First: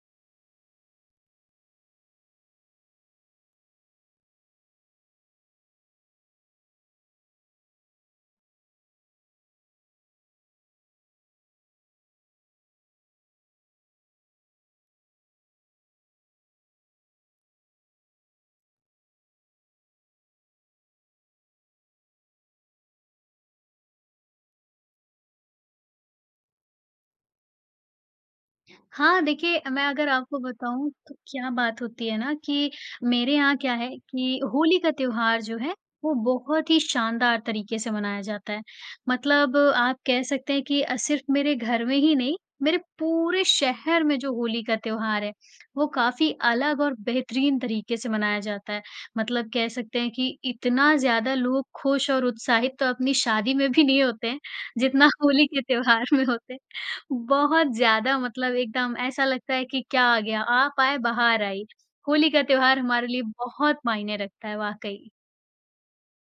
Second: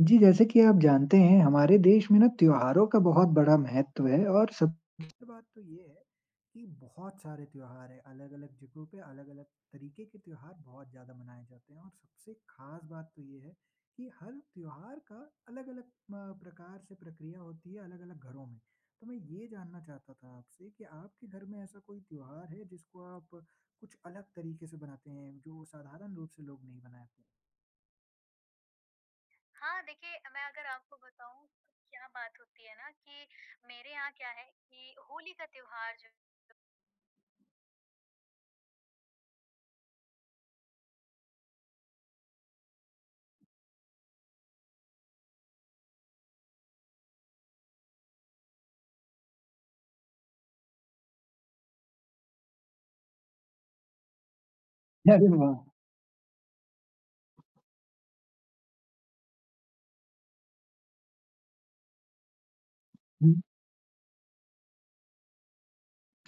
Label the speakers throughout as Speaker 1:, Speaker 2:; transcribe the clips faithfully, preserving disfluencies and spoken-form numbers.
Speaker 1: जी, जैसे कि आप जानते हैं हमारे देश में ना त्योहारों का बहुत बड़ा महत्व है। और सबसे बात तो ये है कि बहुत सारे त्योहार हैं, अलग-अलग जगहों पे, अलग-अलग तरीके के त्योहार बहुत ज़्यादा मनाए जाते हैं। और सबसे ख़ास बात तो ये है कि हर त्योहार का अलग-अलग अ, प्रकार से प्रक्रिया होती है, अलग-अलग घरों में। तो मैं ये जानना चाहता था आपसे कि आपके घर में ऐसा कोई त्योहार है, जिसको आप कुछ अलग तरीके से बनाते हैं? जो साधारण रूप से लोग नहीं मनाते?
Speaker 2: हाँ, देखिए मैं अगर आपको बताऊँ तो क्या बात होती है ना कि मेरे यहाँ क्या है कि होली का त्योहार जो है, वो बहुत ही शानदार तरीके से मनाया जाता है। मतलब आप कह सकते हैं कि अ, सिर्फ़ मेरे घर में ही नहीं, मेरे पूरे शहर में जो होली का त्योहार है, वो काफ़ी अलग और बेहतरीन तरीके से मनाया जाता है। मतलब कह सकते हैं कि इतना ज़्यादा लोग ख़ुश और उत्साहित तो अपनी शादी में भी नहीं होते हैं जितना
Speaker 1: अरे
Speaker 2: होली के
Speaker 1: वाह!
Speaker 2: त्योहार में होते। बहुत ज़्यादा मतलब एकदम ऐसा लगता है कि क्या आ गया? "आप आए, बहार आई" होली का त्योहार हमारे लिए
Speaker 1: हुँ।
Speaker 2: बहुत मायने रखता है वाक़ई।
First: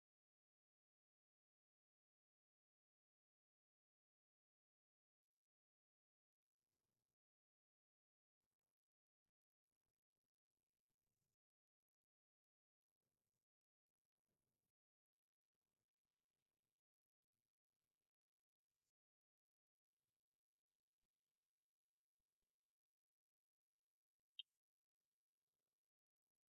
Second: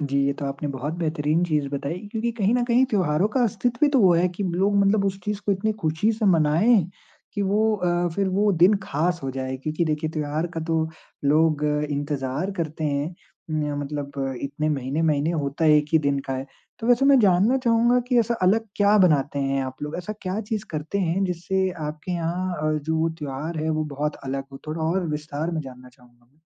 Speaker 1: जी, ये तो आपने बहुत बेहतरीन चीज़ बताई क्योंकि कहीं न कहीं त्योहारों का अस्तित्व भी तो वो है, कि लोग मतलब उस चीज़ को इतनी ख़ुशी से मनाएँ कि वो अ, फ़िर वो दिन ख़ास हो जाए। क्योंकि देखिए त्योहार का तो लोग इंतज़ार करते हैं, म मतलब इतने महीने-महीने, होता एक ही दिन का है। तो वैसे मैं जानना चाहूँगा कि ऐसा अलग क्या बनाते हैं आप लोग, ऐसा क्या चीज़ करते हैं जिससे आपके यहाँ अ, जो त्योहार है वो बहुत अलग हो? थोड़ा और विस्तार में जानना चाहूँगा मैं।